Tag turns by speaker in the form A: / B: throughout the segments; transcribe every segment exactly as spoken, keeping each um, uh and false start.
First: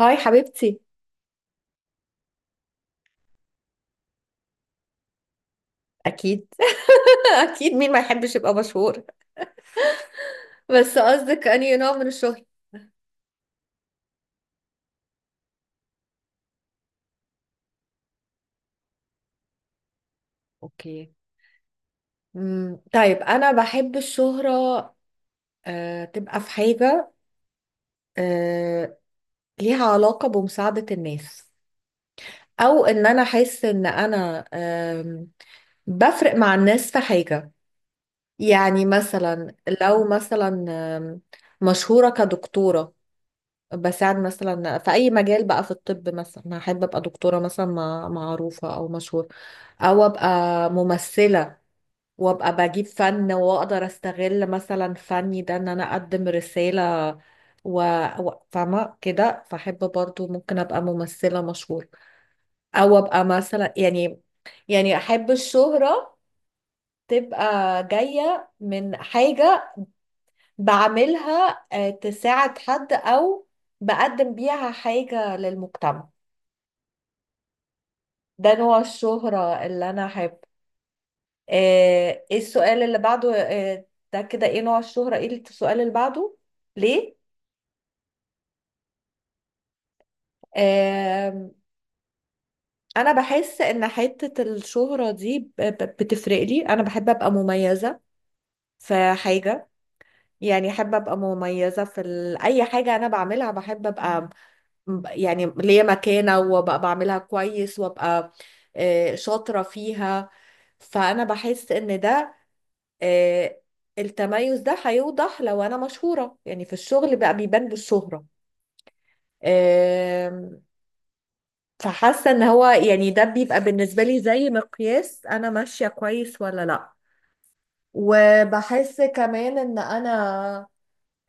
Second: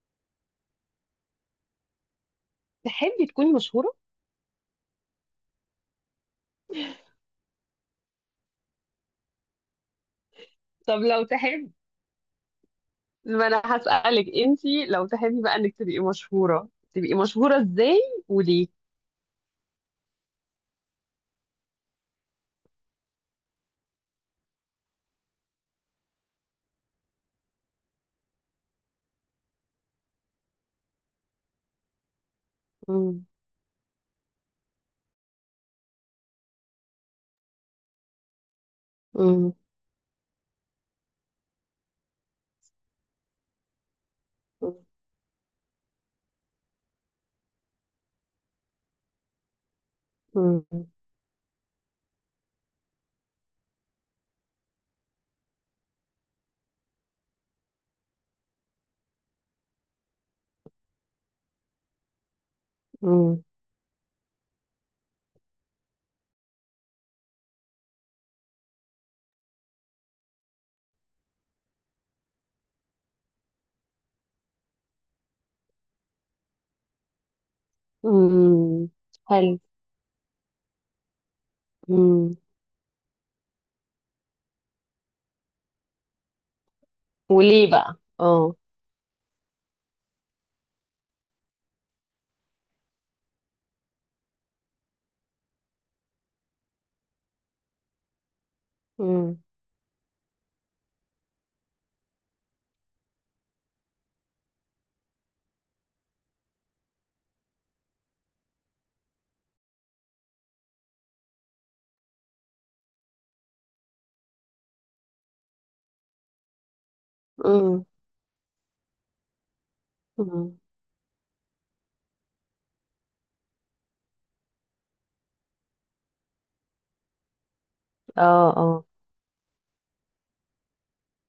A: هاي حبيبتي.
B: تحبي تكوني مشهورة؟
A: اكيد اكيد، مين ما يحبش يبقى مشهور؟ بس
B: طب لو
A: قصدك
B: تحبي
A: انهي نوع من الشهرة.
B: ما انا هسألك انتي لو تحبي بقى انك تبقي مشهورة، تبقي مشهورة ازاي وليه؟
A: اوكي. مم، طيب انا بحب الشهرة، آه، تبقى في حاجة آه، ليها علاقة بمساعدة الناس، او ان انا
B: مم.
A: احس ان انا آم، بفرق مع الناس في حاجة. يعني
B: مم.
A: مثلا لو مثلا آم، مشهورة كدكتورة، بساعد مثلا في اي مجال بقى، في الطب مثلا احب ابقى دكتوره مثلا مع- معروفه او مشهور، او ابقى
B: مم.
A: ممثله وابقى بجيب فن واقدر استغل مثلا فني ده ان انا اقدم رساله و... و... فاهمه كده، فاحب برضو ممكن ابقى ممثله مشهوره، او ابقى
B: مم.
A: مثلا يعني، يعني احب الشهره تبقى جايه من حاجه بعملها آه، تساعد حد او بقدم بيها حاجه للمجتمع. ده نوع
B: مم. حلو.
A: الشهرة اللي انا احب. آه،
B: مم.
A: ايه السؤال اللي بعده؟ آه، ده كده ايه نوع الشهرة، ايه السؤال اللي بعده؟ ليه؟
B: وليه بقى؟ اه.
A: آه، انا بحس ان حتة الشهرة دي ب- ب- بتفرق لي، انا بحب ابقى مميزة في
B: مم.
A: حاجة. يعني احب ابقى مميزة في ال... اي حاجة انا بعملها، بحب ابقى م- يعني ليا مكانة وابقى بعملها كويس وابقى آه، شاطرة فيها. فانا بحس ان ده آه، التميز ده هيوضح لو انا مشهورة، يعني في الشغل بقى بيبان
B: مم.
A: بالشهرة. آم،
B: مم.
A: فحاسة ان هو يعني ده بيبقى بالنسبة لي زي مقياس، انا ماشية كويس ولا لا.
B: اه، اه.
A: وبحس كمان ان انا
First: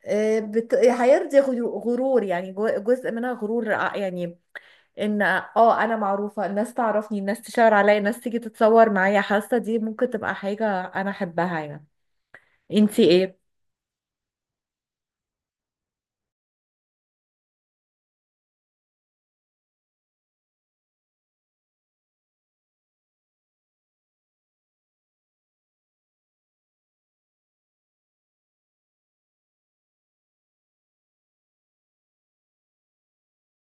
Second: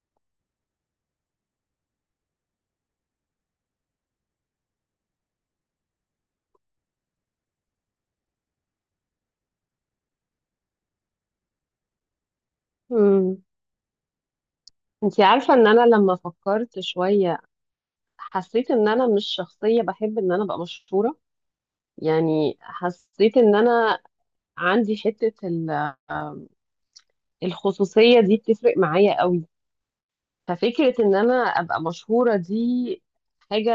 A: آه، بت... هيرضي غيو- غرور، يعني جو- جزء منها غرور، آه، يعني ان اه انا معروفة، الناس تعرفني، الناس تشاور عليا، الناس تيجي تتصور معايا، حاسة دي ممكن تبقى حاجة انا احبها يعني. انتي ايه؟
B: مم. انتي عارفة ان انا لما فكرت شوية حسيت ان انا مش شخصية بحب ان انا ابقى مشهورة، يعني حسيت ان انا عندي حتة ال الخصوصية دي بتفرق معايا قوي، ففكرة ان انا ابقى مشهورة دي حاجة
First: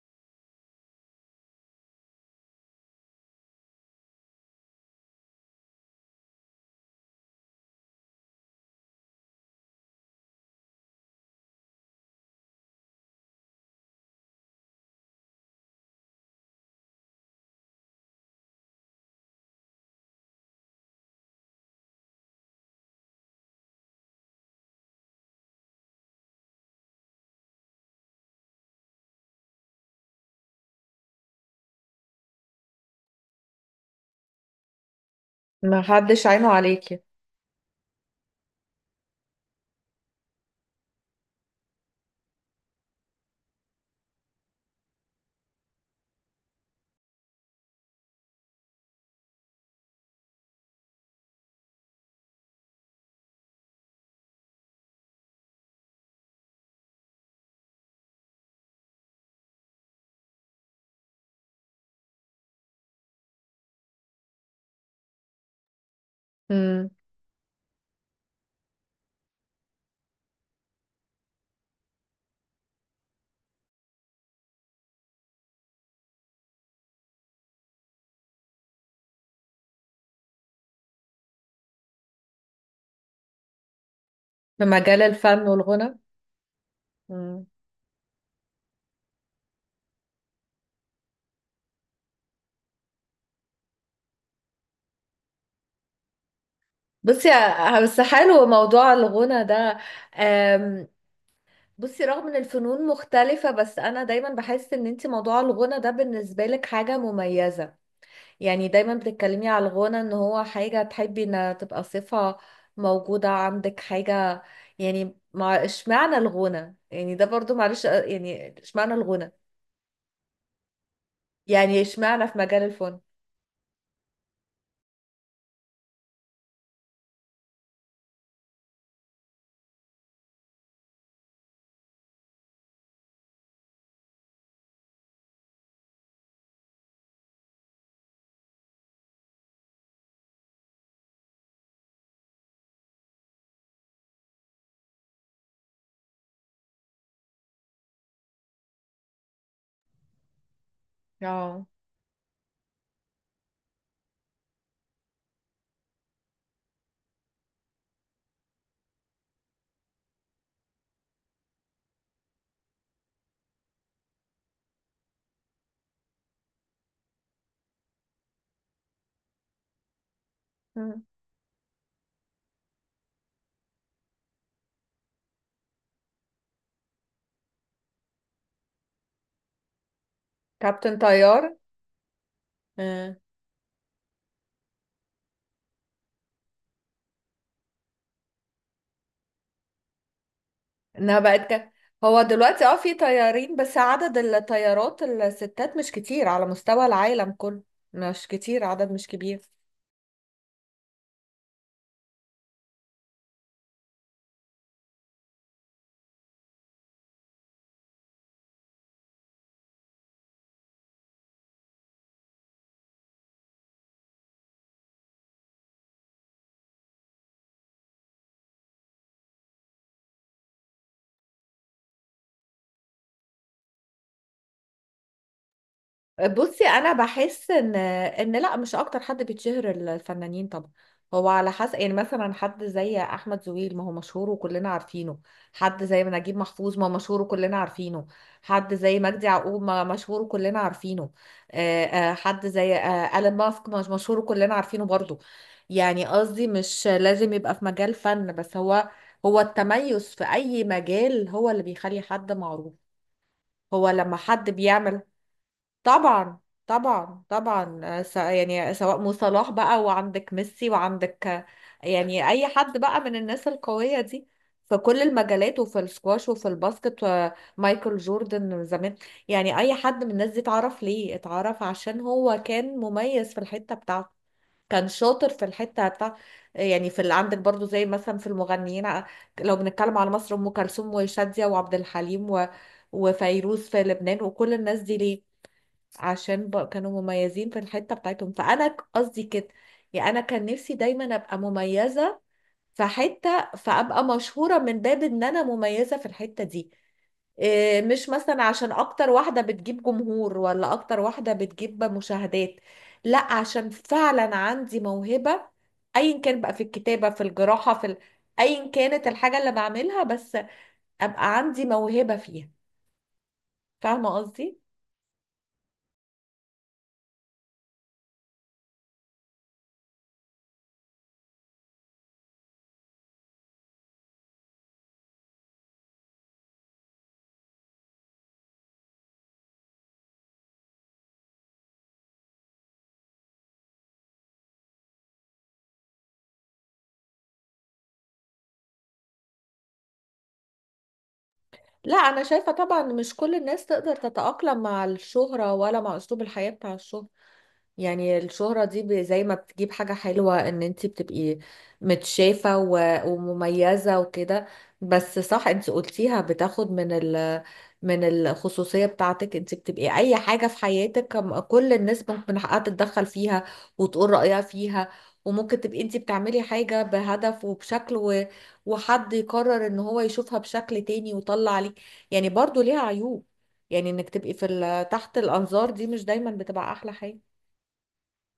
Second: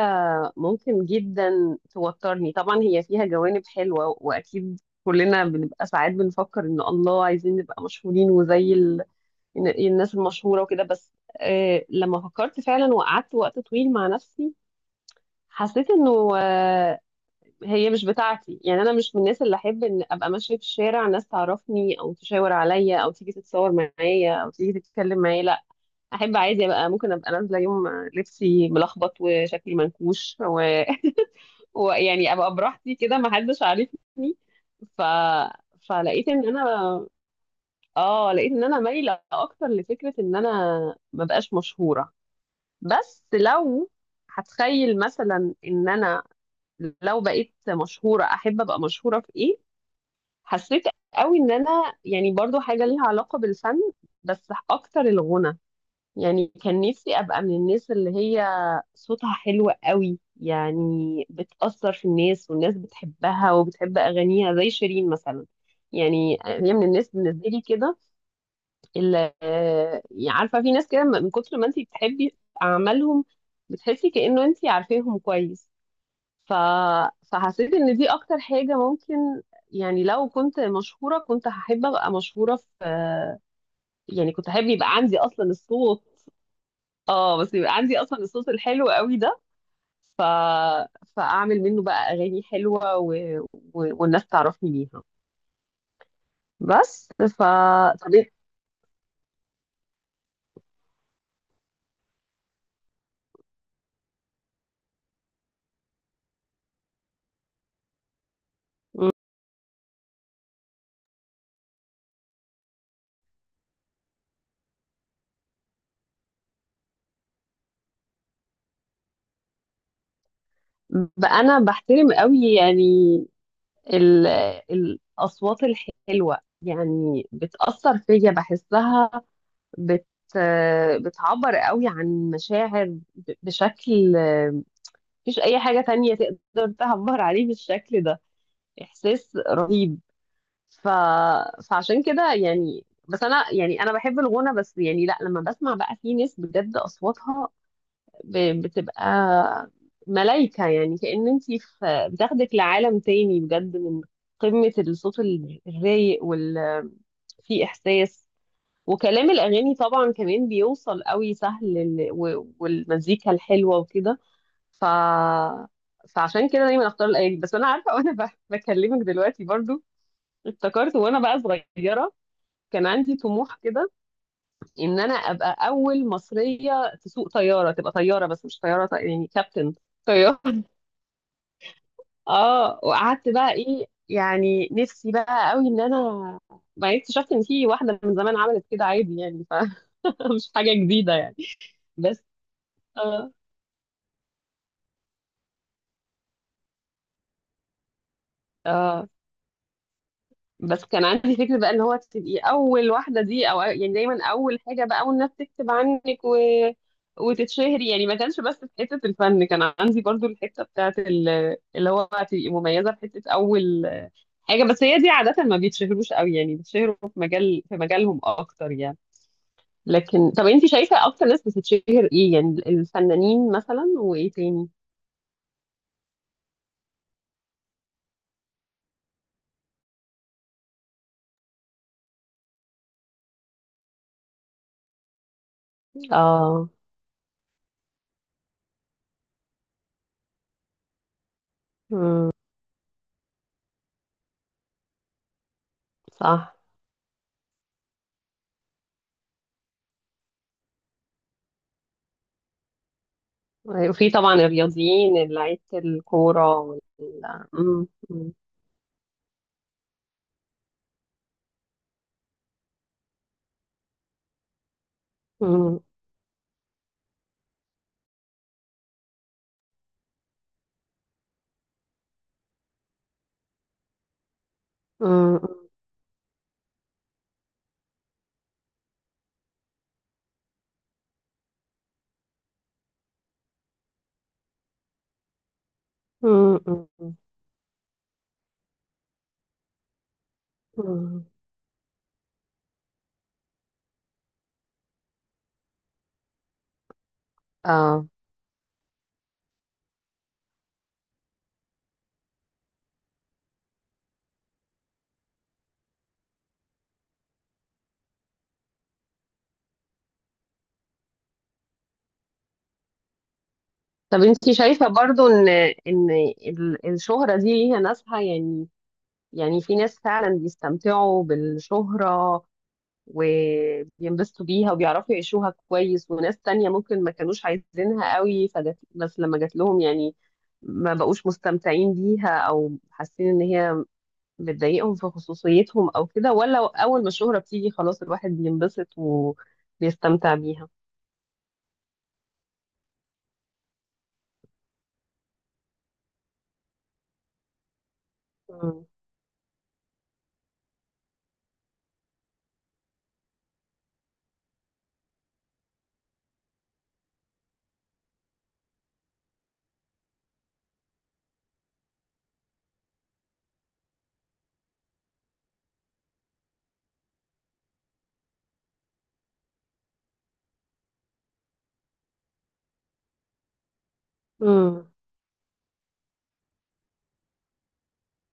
B: ممكن جدا توترني. طبعا هي فيها جوانب حلوة، واكيد كلنا بنبقى ساعات بنفكر ان الله عايزين نبقى مشهورين، وزي ال... إن- الناس المشهورة وكده، بس آه لما فكرت فعلا وقعدت وقت طويل مع نفسي حسيت انه آه هي مش بتاعتي. يعني انا مش من الناس اللي احب ان ابقى ماشية في الشارع ناس تعرفني او تشاور عليا او تيجي تتصور معايا او تيجي تتكلم معايا، لا، احب عادي ابقى ممكن ابقى نازله يوم لبسي ملخبط وشكلي منكوش و... ويعني ابقى براحتي كده، ما حدش عارفني. ف...
A: ما حدش
B: فلقيت
A: عينه
B: ان
A: عليكي.
B: انا اه لقيت ان انا مايله اكتر لفكره ان انا ما بقاش مشهوره. بس لو هتخيل مثلا ان انا لو بقيت مشهوره، احب ابقى مشهوره في ايه؟ حسيت قوي ان انا يعني برضو حاجه ليها علاقه بالفن، بس اكتر الغنى. يعني كان نفسي ابقى من الناس اللي هي صوتها حلو قوي، يعني بتأثر في الناس والناس بتحبها وبتحب اغانيها زي شيرين مثلا. يعني هي من
A: مم.
B: الناس بالنسبه لي كده، اللي آه، عارفه في ناس كده من كتر ما انت بتحبي اعمالهم بتحسي كأنه انت عارفاهم كويس. ف... فحسيت ان دي اكتر حاجه ممكن، يعني لو كنت مشهوره كنت هحب ابقى مشهوره في يعني كنت احب
A: في
B: يبقى
A: مجال
B: عندي
A: الفن
B: اصلا
A: والغنى.
B: الصوت. اه،
A: مم.
B: بس يبقى عندي اصلا الصوت الحلو قوي ده، ف... فاعمل منه بقى اغاني حلوه و... و... والناس تعرفني بيها، بس
A: بصي،
B: ف
A: ه- بس
B: طب إيه؟
A: حلو موضوع الغنى ده. أم، بصي، رغم ان الفنون مختلفة، بس انا دايما بحس ان انت موضوع الغنى ده بالنسبة لك حاجة مميزة. يعني دايما بتتكلمي على الغنى ان هو حاجة تحبي ان تبقى صفة موجودة عندك، حاجة يعني. مع اشمعنى الغنى؟ يعني ده برضو معلش، أ- يعني اشمعنى الغنى،
B: بقى انا
A: يعني
B: بحترم
A: اشمعنى في
B: قوي
A: مجال
B: يعني
A: الفن.
B: ال... الاصوات الحلوه، يعني بتاثر فيا بحسها، بت بتعبر قوي عن مشاعر ب- بشكل مفيش اي حاجه تانية تقدر تعبر عليه بالشكل ده، احساس رهيب. ف... فعشان كده يعني، بس انا يعني انا بحب الغنى. بس يعني، لا، لما بسمع بقى في ناس بجد اصواتها ب... بتبقى ملايكة، يعني كأن انتي
A: اه.
B: في بتاخدك لعالم تاني بجد من قمة الصوت ال- الرايق وال في احساس، وكلام الاغاني طبعا كمان بيوصل قوي سهل لل... و... والمزيكا الحلوة وكده. ف فعشان كده دايما اختار الاغاني. بس انا عارفه وانا ب- بكلمك دلوقتي برضو، افتكرت
A: مم.
B: وانا بقى صغيره كان عندي طموح كده ان انا ابقى اول مصريه تسوق طياره، تبقى طياره، بس مش طياره طي- يعني كابتن طياره.
A: كابتن طيار.
B: اه، وقعدت بقى، ايه يعني نفسي بقى قوي. ان انا بعدين اكتشفت ان في واحده من زمان عملت كده عادي، يعني فمش حاجه جديده
A: انها
B: يعني.
A: بقت ك... هو
B: بس
A: دلوقتي اه في
B: اه،
A: طيارين، بس عدد الطيارات الستات مش كتير على مستوى العالم كله، مش كتير، عدد مش
B: اه،
A: كبير.
B: بس كان عندي فكرة بقى اللي هو تبقي أول واحدة دي، أو يعني دايما أول حاجة بقى، والناس تكتب عنك و... وتتشهري. يعني ما كانش بس في حتة الفن، كان عندي برضو الحتة بتاعت ال... اللي هو تبقي مميزة في حتة أول حاجة. بس هي دي عادة ما بيتشهروش قوي، يعني بيتشهروا في مجال في مجالهم أكتر يعني. لكن طب أنت شايفة أكتر ناس بتتشهر إيه؟ يعني الفنانين مثلا وإيه تاني؟
A: بصي انا بحس ان ان لا، مش اكتر حد بيتشهر الفنانين طبعا. هو على حسب. يعني مثلا حد زي احمد زويل، ما هو مشهور وكلنا عارفينه. حد زي نجيب
B: آه.
A: محفوظ، ما هو مشهور وكلنا عارفينه. حد زي مجدي يعقوب، ما مشهور وكلنا عارفينه. آه، آه،
B: مم.
A: حد زي آه، ألين ماسك مش مشهور وكلنا عارفينه برضو. يعني قصدي
B: صح.
A: مش لازم يبقى في مجال فن بس. هو هو التميز في اي مجال هو اللي بيخلي حد معروف. هو
B: أيوة، وفي
A: لما
B: طبعا
A: حد بيعمل.
B: الرياضيين اللي لعيبة
A: طبعا،
B: الكورة وال
A: طبعا، طبعا،
B: مم،
A: آه، س-
B: مم،
A: يعني سواء مو صلاح بقى، وعندك ميسي، وعندك آه، يعني اي حد بقى من الناس القوية دي، في كل المجالات، وفي
B: مم،
A: السكواش، وفي الباسكت، آه، مايكل جوردن زمان. يعني اي حد من الناس دي اتعرف ليه، اتعرف عشان هو كان مميز في الحتة بتاعته، كان شاطر
B: مم،
A: في الحتة بتاع. يعني في اللي عندك برضو زي مثلا في المغنيين، آه، لو بنتكلم على مصر، ام كلثوم وشادية وعبد الحليم و... وفيروز في لبنان، وكل الناس دي ليه؟ عشان
B: مم،
A: ب... كانوا
B: مم،
A: مميزين في الحتة بتاعتهم. فأنا ك- قصدي كده، يعني أنا كان نفسي دايما
B: مم.
A: أبقى مميزة في حتة، فأبقى مشهورة من باب إن أنا مميزة في الحتة دي. إيه، مش
B: اه.
A: مثلا عشان أكتر واحدة بتجيب جمهور، ولا أكتر واحدة بتجيب مشاهدات، لا، عشان فعلا عندي موهبة، أيا كان بقى، في الكتابة، في الجراحة، في ال... أيا كانت الحاجة اللي بعملها، بس أبقى عندي موهبة فيها. فاهمة
B: طب
A: قصدي؟
B: انت شايفة برضو ان ان ال- الشهرة دي ليها ناسها يعني، يعني في ناس فعلا بيستمتعوا بالشهرة وبينبسطوا بيها وبيعرفوا يعيشوها كويس، وناس تانية ممكن ما كانوش عايزينها قوي فجت، بس لما جات لهم يعني ما بقوش مستمتعين بيها او حاسين ان هي بتضايقهم في خصوصيتهم او كده، ولا اول ما الشهرة بتيجي خلاص الواحد بينبسط وبيستمتع بيها؟
A: لا، انا شايفة طبعا مش كل الناس تقدر تتأقلم مع الشهرة ولا مع اسلوب الحياة بتاع الشهرة. يعني الشهرة دي
B: مم.
A: ب- زي ما بتجيب حاجة حلوة، ان انتي بتبقي متشافة و- ومميزة وكده. بس صح، انتي قلتيها، بتاخد من ال من الخصوصية بتاعتك. انتي بتبقي اي حاجة في حياتك، كم- كل الناس ممكن من حقها تتدخل فيها وتقول رأيها فيها، وممكن تبقي انتي بتعملي حاجة بهدف وبشكل، و... وحد يقرر ان هو يشوفها بشكل تاني ويطلع عليك. يعني برضو ليها عيوب. يعني انك تبقي في ال-
B: مم.
A: تحت الانظار دي مش دايما بتبقى احلى حاجة.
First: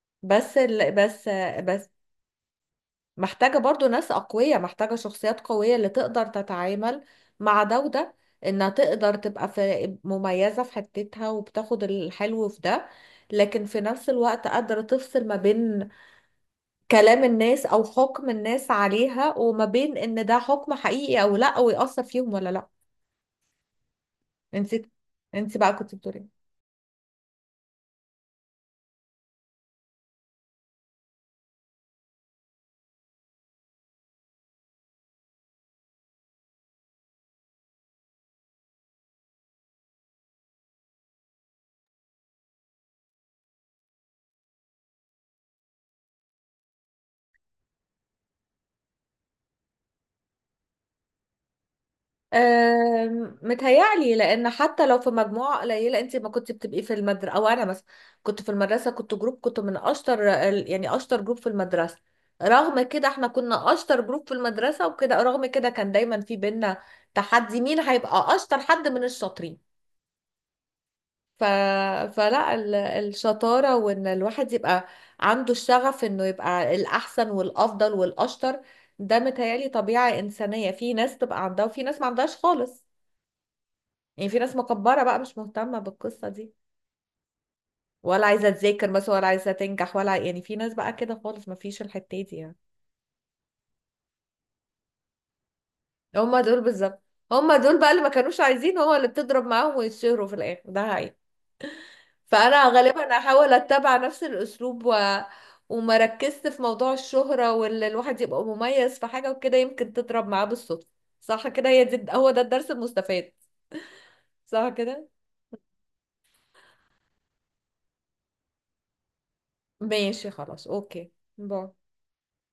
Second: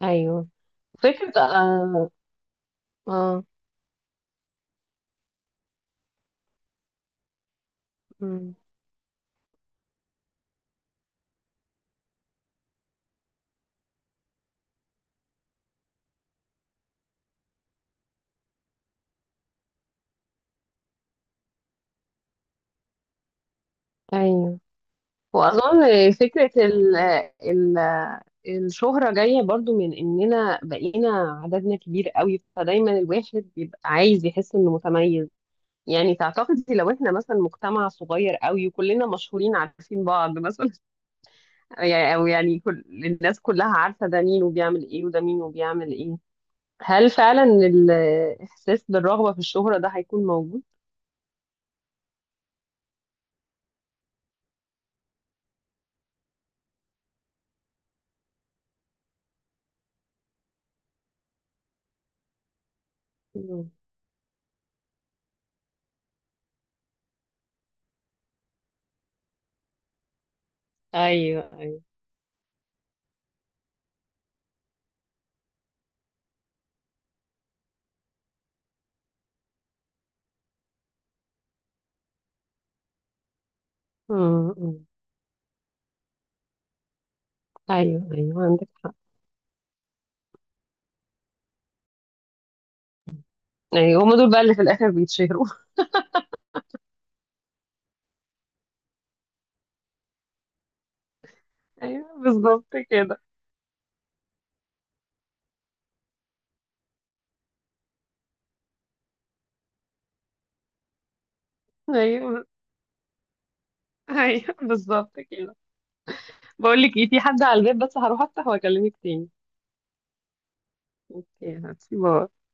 B: ايوه.
A: بس ال... بس
B: فكرة
A: بس
B: آه. آه.
A: محتاجة برضو ناس أقوياء، محتاجة شخصيات قوية اللي تقدر تتعامل مع ده وده.
B: مم.
A: إنها تقدر تبقى في مميزة في حتتها، وبتاخد الحلو في ده، لكن في نفس الوقت قادرة تفصل ما بين كلام الناس أو حكم الناس عليها، وما بين إن ده حكم حقيقي أو لأ، ويأثر فيهم ولا لأ.
B: ايوه.
A: انت انت بقى كنت
B: واظن
A: بتقولي إيه؟
B: فكرة ال ال الشهرة جاية برضو من اننا بقينا عددنا كبير قوي، فدايما الواحد بيبقى عايز يحس انه متميز. يعني تعتقدي لو احنا مثلا مجتمع صغير قوي وكلنا مشهورين عارفين بعض مثلا، يعني او يعني كل الناس كلها عارفه ده مين وبيعمل ايه وده مين وبيعمل ايه، هل فعلا الاحساس بالرغبه في الشهره ده هيكون موجود؟
A: أم، متهيألي لأن حتى لو في مجموعة قليلة، أنت ما كنت بتبقي في المدرسة، أو أنا مثلا كنت في المدرسة كنت جروب، كنت من أشطر ال- يعني أشطر جروب في المدرسة، رغم كده احنا
B: مم.
A: كنا أشطر جروب في المدرسة وكده، رغم كده كان دايما في بينا تحدي مين هيبقى أشطر حد من الشاطرين. ف...
B: ايوه، ايوه.
A: فلا، ال... الشطارة وإن الواحد يبقى عنده الشغف إنه يبقى الأحسن والأفضل والأشطر، ده متهيألي طبيعة إنسانية، في ناس تبقى عندها وفي ناس ما عندهاش خالص. يعني في
B: مم،
A: ناس
B: مم.
A: مكبرة بقى مش مهتمة بالقصة دي،
B: ايوه،
A: ولا
B: ايوه،
A: عايزة
B: عندك
A: تذاكر
B: حق.
A: مثلا، ولا عايزة تنجح، ولا يعني في ناس بقى كده خالص، ما فيش الحتة دي يعني.
B: ايوه، هم دول بقى اللي في الاخر بيتشهروا.
A: هما دول بالظبط. هما دول بقى اللي ما كانوش عايزين، هو اللي بتضرب معاهم ويتشهروا في الآخر، ده حقيقي.
B: ايوه،
A: فأنا
B: بالظبط
A: غالبا
B: كده.
A: أحاول أتبع نفس الأسلوب و... وما ركزت في موضوع الشهرة، واللي الواحد يبقى مميز في حاجة وكده يمكن تضرب معاه بالصدفة. صح كده، هي دي، هو ده
B: ايوه،
A: الدرس المستفاد.
B: ايوه،
A: صح كده.
B: بالظبط كده. بقول لك ايه، في حد على الباب بس، هروح افتح واكلمك تاني.
A: ماشي خلاص، أوكي.
B: اوكي،
A: باي.
B: هاتي، باي.